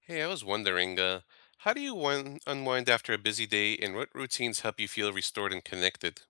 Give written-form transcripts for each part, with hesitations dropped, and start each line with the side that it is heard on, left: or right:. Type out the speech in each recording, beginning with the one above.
left: Hey, I was wondering, how do you unwind after a busy day, and what routines help you feel restored and connected?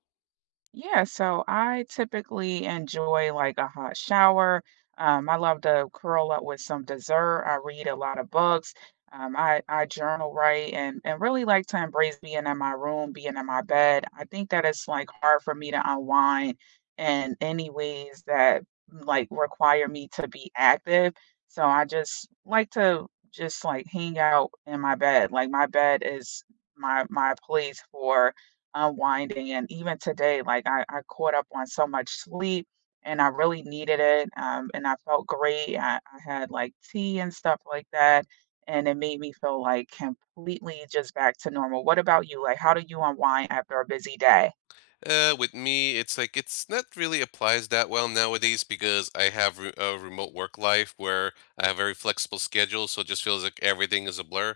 right: Yeah, so I typically enjoy like a hot shower. I love to curl up with some dessert. I read a lot of books. I journal, right? And really like to embrace being in my room, being in my bed. I think that it's like hard for me to unwind in any ways that like require me to be active. So I just like to just like hang out in my bed. Like my bed is my place for unwinding. And even today, like I caught up on so much sleep and I really needed it. And I felt great. I had like tea and stuff like that. And it made me feel like completely just back to normal. What about you? Like, how do you unwind after a busy day?
left: With me, it's like it's not really applies that well nowadays because I have a remote work life where I have a very flexible schedule, so it just feels like everything is a blur.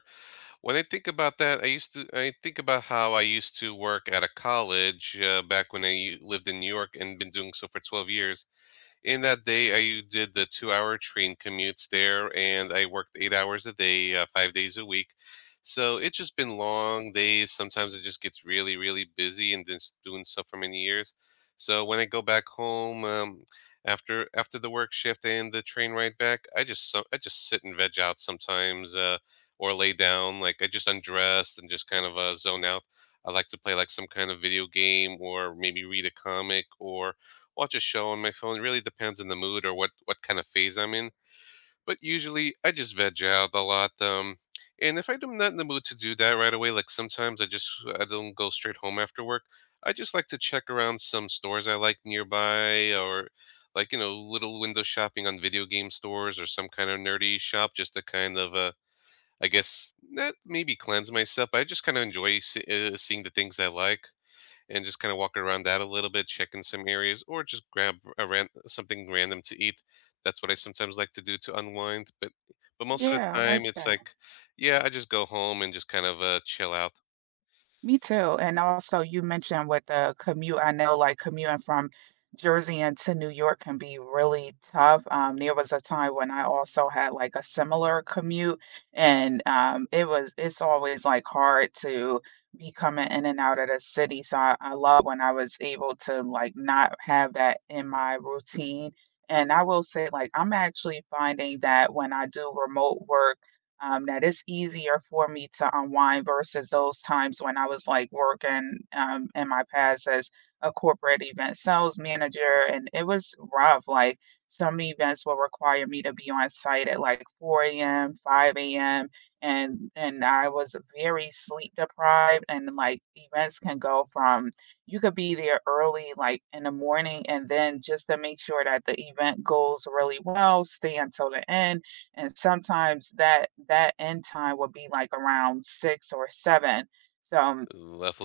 left: When I think about that, I used to I think about how I used to work at a college back when I lived in New York and been doing so for 12 years. In that day, I did the two-hour train commutes there, and I worked 8 hours a day, 5 days a week. So, it's just been long days, sometimes it just gets really, really busy and just doing stuff for many years. So, when I go back home, after the work shift and the train ride back, I just sit and veg out sometimes, or lay down, like, I just undress and just kind of, zone out. I like to play, like, some kind of video game or maybe read a comic or watch a show on my phone. It really depends on the mood or what kind of phase I'm in. But usually, I just veg out a lot. And if I'm not in the mood to do that right away, like sometimes I just I don't go straight home after work. I just like to check around some stores I like nearby, or like you know, little window shopping on video game stores or some kind of nerdy shop, just to kind of I guess not maybe cleanse myself. But I just kind of enjoy seeing the things I like and just kind of walking around that a little bit, checking some areas, or just grab a something random to eat. That's what I sometimes like to do to unwind. But most of
right: Yeah, I
left: the
right: like
left: time, it's
right: that.
left: like, yeah, I just go home and just kind of chill out.
right: Me too. And also, you mentioned with the commute, I know like commuting from Jersey into New York can be really tough. There was a time when I also had like a similar commute, and it was it's always like hard to be coming in and out of the city. So I love when I was able to like not have that in my routine. And I will say, like, I'm actually finding that when I do remote work that it's easier for me to unwind versus those times when I was like working in my past as a corporate event sales manager. And it was rough. Like some events will require me to be on site at like 4 a.m., 5 a.m. And I was very sleep deprived. And like events can go from you could be there early, like in the morning, and then just to make sure that the event goes really well, stay until the end and sometimes that that end time will be like around six or seven. So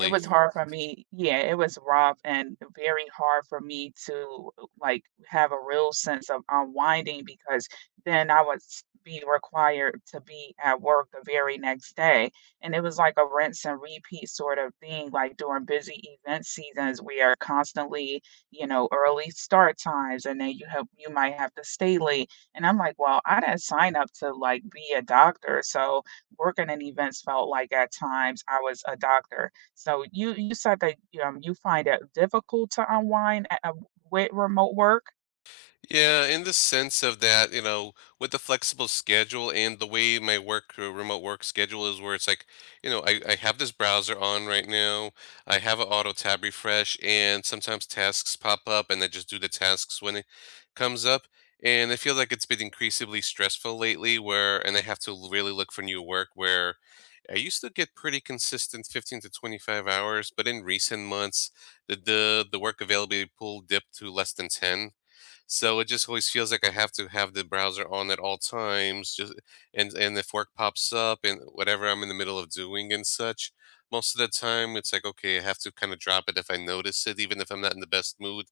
right: it was hard for me yeah, it was rough and very hard for me to, like, have a real sense of unwinding because then I would s be required to be at work the very next day, and it was like a rinse and repeat sort of thing, like, during busy event seasons, we are constantly, you know, early start times, and then you have you might have to stay late, and I'm like, "Well, I didn't sign up to, like, be a doctor," so working in events felt like at times I was a doctor. So you said that, you find it difficult to unwind a with remote work?
left: Yeah, in the sense of that, you know, with the flexible schedule and the way my work, remote work schedule is where it's like, I have this browser on right now. I have an auto tab refresh, and sometimes tasks pop up, and I just do the tasks when it comes up. And I feel like it's been increasingly stressful lately where, and I have to really look for new work where I used to get pretty consistent 15 to 25 hours, but in recent months, the work availability pool dipped to less than 10, so it just always feels like I have to have the browser on at all times. Just and if work pops up and whatever I'm in the middle of doing and such, most of the time it's like okay, I have to kind of drop it if I notice it, even if I'm not in the best mood,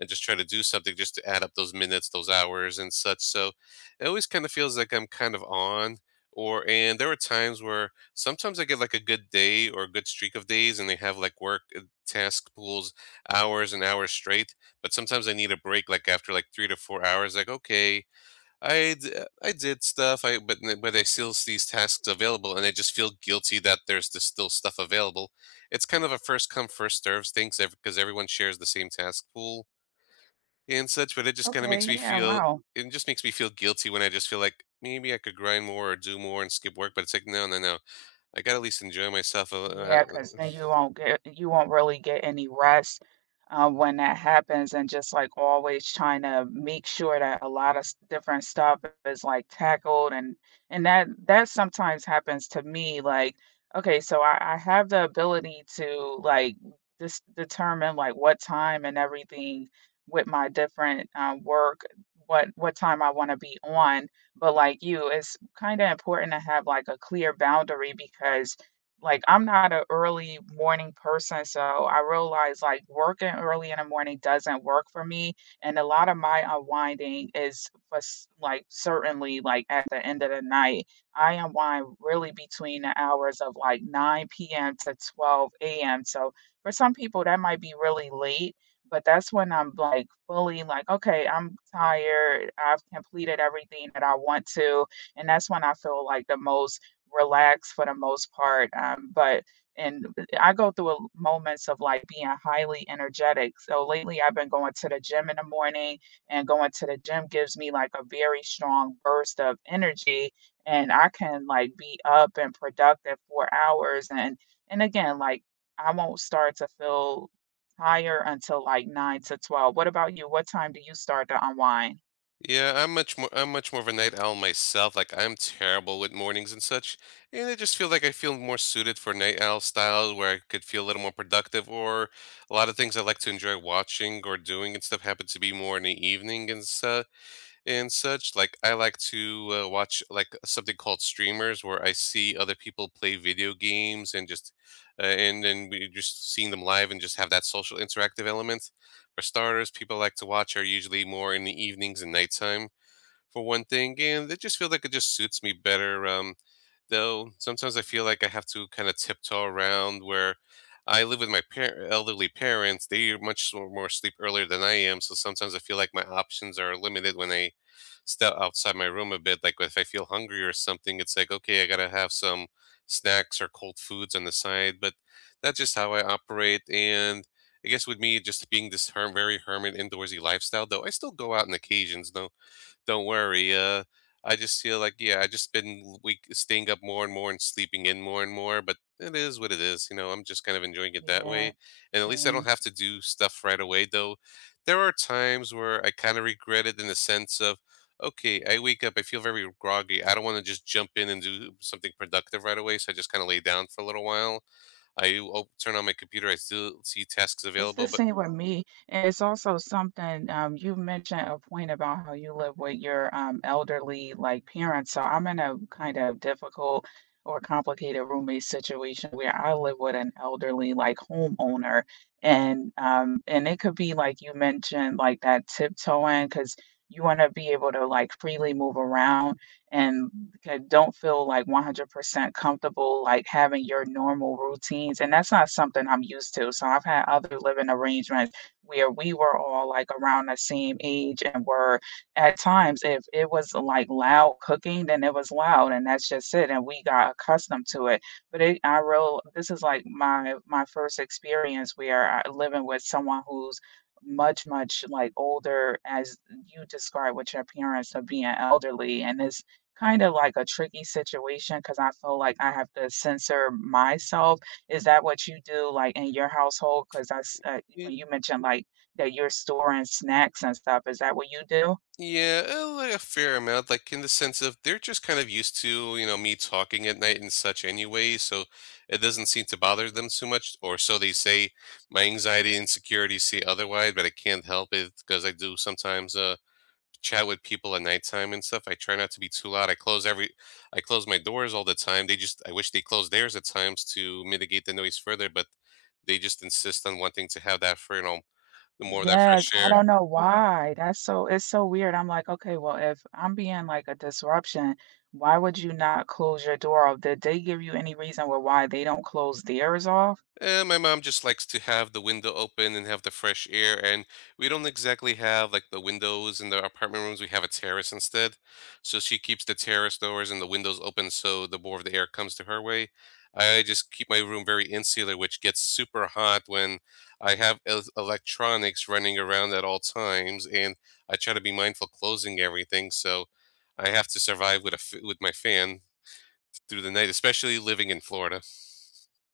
left: and just try to do something just to add up those minutes, those hours, and such. So it always kind of feels like I'm kind of on. Or and there are times where sometimes I get like a good day or a good streak of days, and they have like work task pools hours and hours straight, but sometimes I need a break. Like after like 3 to 4 hours, like okay, I did stuff. I but I still see these tasks available, and I just feel guilty that there's this still stuff available. It's kind of a first come first serves thing because everyone shares the same task pool and such. But
right: Okay, yeah, wow.
left: it just makes me feel guilty when I just feel like maybe I could grind more or do more and skip work. But it's like no, no, no. I gotta at least enjoy myself.
right: Yeah, cause then you won't get you won't really get any rest, when that happens and just, like, always trying to make sure that a lot of s different stuff is, like, tackled and that that sometimes happens to me, like, okay, so I have the ability to, like, just determine, like, what time and everything with my different, work, what time I wanna be on, but like you, it's kinda important to have, like, a clear boundary because like, I'm not an early morning person, so I realize, like, working early in the morning doesn't work for me, and a lot of my unwinding is was, like, certainly, like, at the end of the night. I unwind really between the hours of, like, 9 PM to 12 AM, so for some people, that might be really late, but that's when I'm, like, fully like, "Okay, I'm tired, I've completed everything that I want to," and that's when I feel, like, the most relaxed for the most part, but and I go through a moments of, like, being highly energetic, so lately I've been going to the gym in the morning, and going to the gym gives me, like, a very strong burst of energy, and I can, like, be up and productive for hours, and again, like, I won't start to feel tired until, like, 9 to 12. What about you? What time do you start to unwind?
left: Yeah, I'm much more of a night owl myself. Like I'm terrible with mornings and such. And I feel more suited for night owl style where I could feel a little more productive or a lot of things I like to enjoy watching or doing and stuff happen to be more in the evening and stuff and such. Like I like to watch like something called streamers where I see other people play video games and just and then we just seeing them live and just have that social interactive element. For starters, people like to watch are usually more in the evenings and nighttime for one thing, and it just feels like it just suits me better. Though sometimes I feel like I have to kind of tiptoe around where I live with my elderly parents. They are much more sleep earlier than I am, so sometimes I feel like my options are limited when I step outside my room a bit. Like if I feel hungry or something, it's like okay, I gotta have some snacks or cold foods on the side. But that's just how I operate, and I guess with me just being this very hermit indoorsy lifestyle, though I still go out on occasions. Though don't worry. I just feel like yeah, I just been l- week staying up more and more and sleeping in more and more. But it is what it is. You know, I'm just kind of enjoying it that
right: Yeah,
left: way, and at least I don't
right: same.
left: have to do stuff right away. Though there are times where I kind of regret it in the sense of. Okay, I wake up. I feel very groggy. I don't want to just jump in and do something productive right away, so I just kind of lay down for a little while. I o- Turn on my computer. I still see tasks
right: It's the
left: available, but
right: same with me, and it's also something, you mentioned a point about how you live with your, elderly, like, parents, so I'm in a kind of difficult or complicated roommate situation where I live with an elderly, like, homeowner, and it could be like you mentioned, like, that tiptoeing because you wanna be able to, like, freely move around and c don't feel like 100 not comfortable, like, having your normal routines, and that's not something I'm used to, so I've had other living arrangements where we were all, like, around the same age and were at times, if it was, like, loud cooking, then it was loud, and that's just it, and we got accustomed to it, but it I real this is, like, my first experience where I living with someone who's much, much, like, older as you described with your parents of being elderly, and this. Kind of like a tricky situation because I feel like I have to censor myself. Is that what you do, like, in your household? Because that's,
left: eh.
right: when you mentioned, like, that you're storing snacks and stuff, is that what you do?
left: Yeah, like a fair amount, like in the sense of they're just kind of used to, you know, me talking at night and such anyway, so it doesn't seem to bother them too much, or so they say. My anxiety and insecurities say otherwise, but I can't help it because I do sometimes chat with people at nighttime and stuff. I try not to be too loud. I close my doors all the time. They just, I wish they closed theirs at times to mitigate the noise further, but they just insist on wanting to have that for, you know, the more of that
right: Yes,
left: fresh
right: I
left: air.
right: don't know why. That's so it's so weird. I'm like, "Okay, well, if I'm being, like, a disruption, why would you not close your door off?" Did they give you any reason why they don't close theirs off?
left: My mom just likes to have the window open and have the fresh air, and we don't exactly have like the windows in the apartment rooms. We have a terrace instead, so she keeps the terrace doors and the windows open so the more of the air comes to her way. I just keep my room very insular, which gets super hot when I have electronics running around at all times, and I try to be mindful closing everything. So I have to survive with a with my fan through the night, especially living in Florida.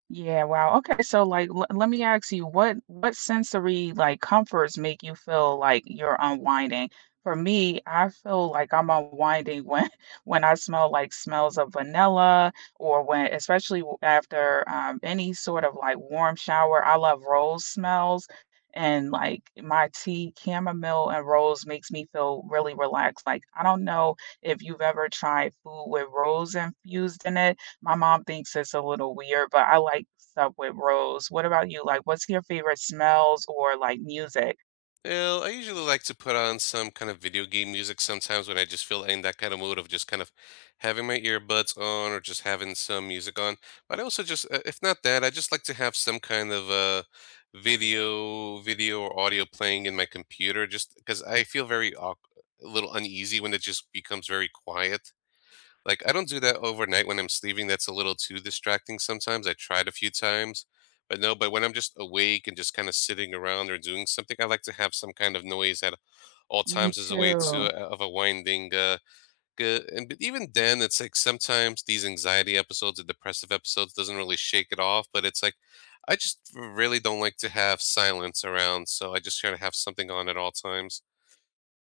right: Yeah, wow. Okay, so like l let me ask you, what sensory like comforts make you feel like you're unwinding? For me, I feel like I'm unwinding when when I smell like smells of vanilla or when especially w- after any sort of like warm shower. I love rose smells and like my tea, chamomile and rose makes me feel really relaxed. Like I don't know if you've ever tried food with rose infused in it my mom thinks it's a little weird, but I like stuff with rose. What about you? Like, what's your favorite smells or, like, music?
left: Well, I usually like to put on some kind of video game music sometimes when I just feel in that kind of mood of just kind of having my earbuds on or just having some music on. But I also just, if not that, I just like to have some kind of video or audio playing in my computer, just because I feel very a little uneasy when it just becomes very quiet. Like, I don't do that overnight when I'm sleeping, that's a little too distracting sometimes, I tried a few times, but no, but when I'm just awake and just kinda sitting around or doing something, I like to have some kind of noise at all
right: Me
left: times as a way to
right: too.
left: of a winding, good and but even then, it's like sometimes these anxiety episodes or depressive episodes doesn't really shake it off, but it's like, I just really don't like to have silence around, so I just kind of have something on at all times.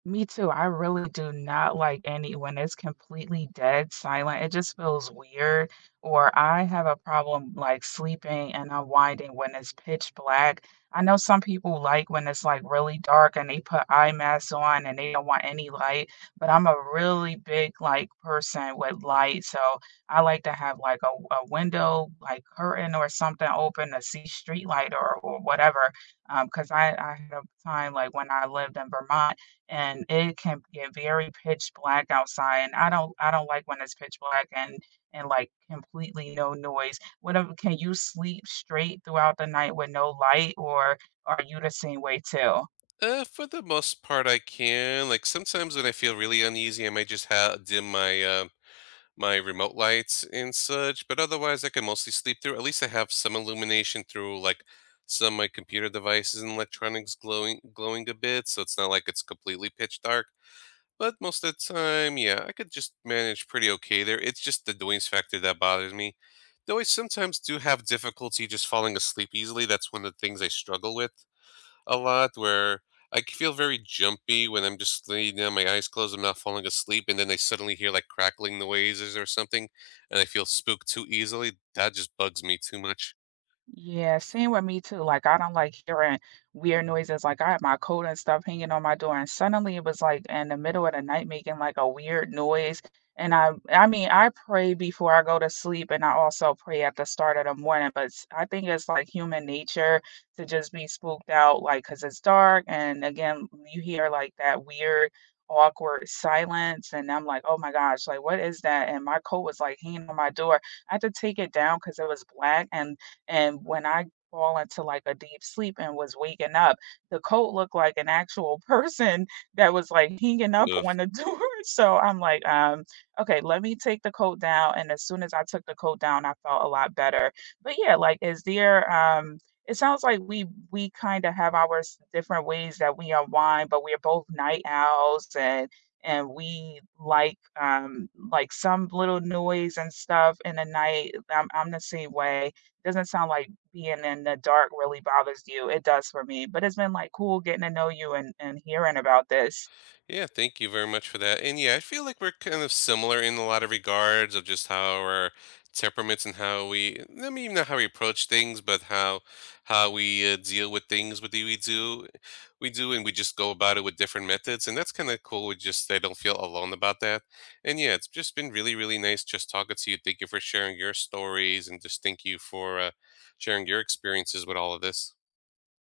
right: Me too, I really do not like any when it's completely dead silent, it just feels weird, or I have a problem, like, sleeping and unwinding when it's pitch black. I know some people like when it's, like, really dark and they put eye masks on and they don't want any light, but I'm a really big, like, person with light, so I like to have, like, a window, like, curtain or something open to see street light or whatever, 'cause I had a time, like, when I lived in Vermont and it can get very pitch black outside and I don't like when it's pitch black and like completely no noise. What ab can you sleep straight throughout the night with no light, or are you the same way too?
left: For the most part, I can. Like sometimes when I feel really uneasy, I might just dim my my remote lights and such. But otherwise, I can mostly sleep through. At least I have some illumination through like some of my computer devices and electronics glowing a bit, so it's not like it's completely pitch dark. But most of the time, yeah, I could just manage pretty okay there. It's just the noise factor that bothers me. Though I sometimes do have difficulty just falling asleep easily. That's one of the things I struggle with a lot where feel very jumpy when I'm just laying down, my eyes closed, I'm not falling asleep, and then I suddenly hear like crackling noises or something, and I feel spooked too easily. That just bugs me too much.
right: Yeah, same with me too. Like I don't like hearing weird noises. Like I had my coat and stuff hanging on my door, and suddenly it was like in the middle of the night making like a weird noise. And I mean, I pray before I go to sleep, and I also pray at the start of the morning. But s- I think it's like human nature to just be spooked out, like because it's dark, and again, you hear like that weird, awkward silence, and I'm like, oh my gosh, like what is that? And my coat was like hanging on my door. I had to take it down because it was black and when I fall into like a deep sleep and was waking up, the coat looked like an actual person that was like hanging up
left: Ugh.
right: on the door. So I'm like, okay, let me take the coat down. And as soon as I took the coat down, I felt a lot better. But yeah, like, is there, it sounds like we kind of have our s- different ways that we unwind, but we're both night owls and we like some little noise and stuff in the night. I'm the same way doesn't sound like being in the dark really bothers you. It does for me, but it's been, like, cool getting to know you and hearing about this.
left: Yeah, thank you very much for that. And yeah, I feel like we're kind of similar in a lot of regards of just how our temperaments and how we, I mean, not how we approach things, but how we deal with things with we do, and we just go about it with different methods, and that's kind of cool. We just I don't feel alone about that. And yeah, it's just been really, really nice just talking to you. Thank you for sharing your stories, and just thank you for sharing your experiences with all of this.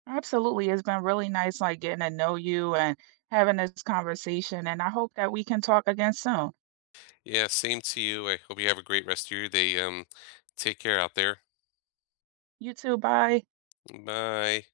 right: Absolutely, it's been really nice, like, getting to know you and having this conversation, and I hope that we can talk again soon.
left: Yeah, same to you. I hope you have a great rest of your day. Take care out there.
right: You too, bye.
left: Bye.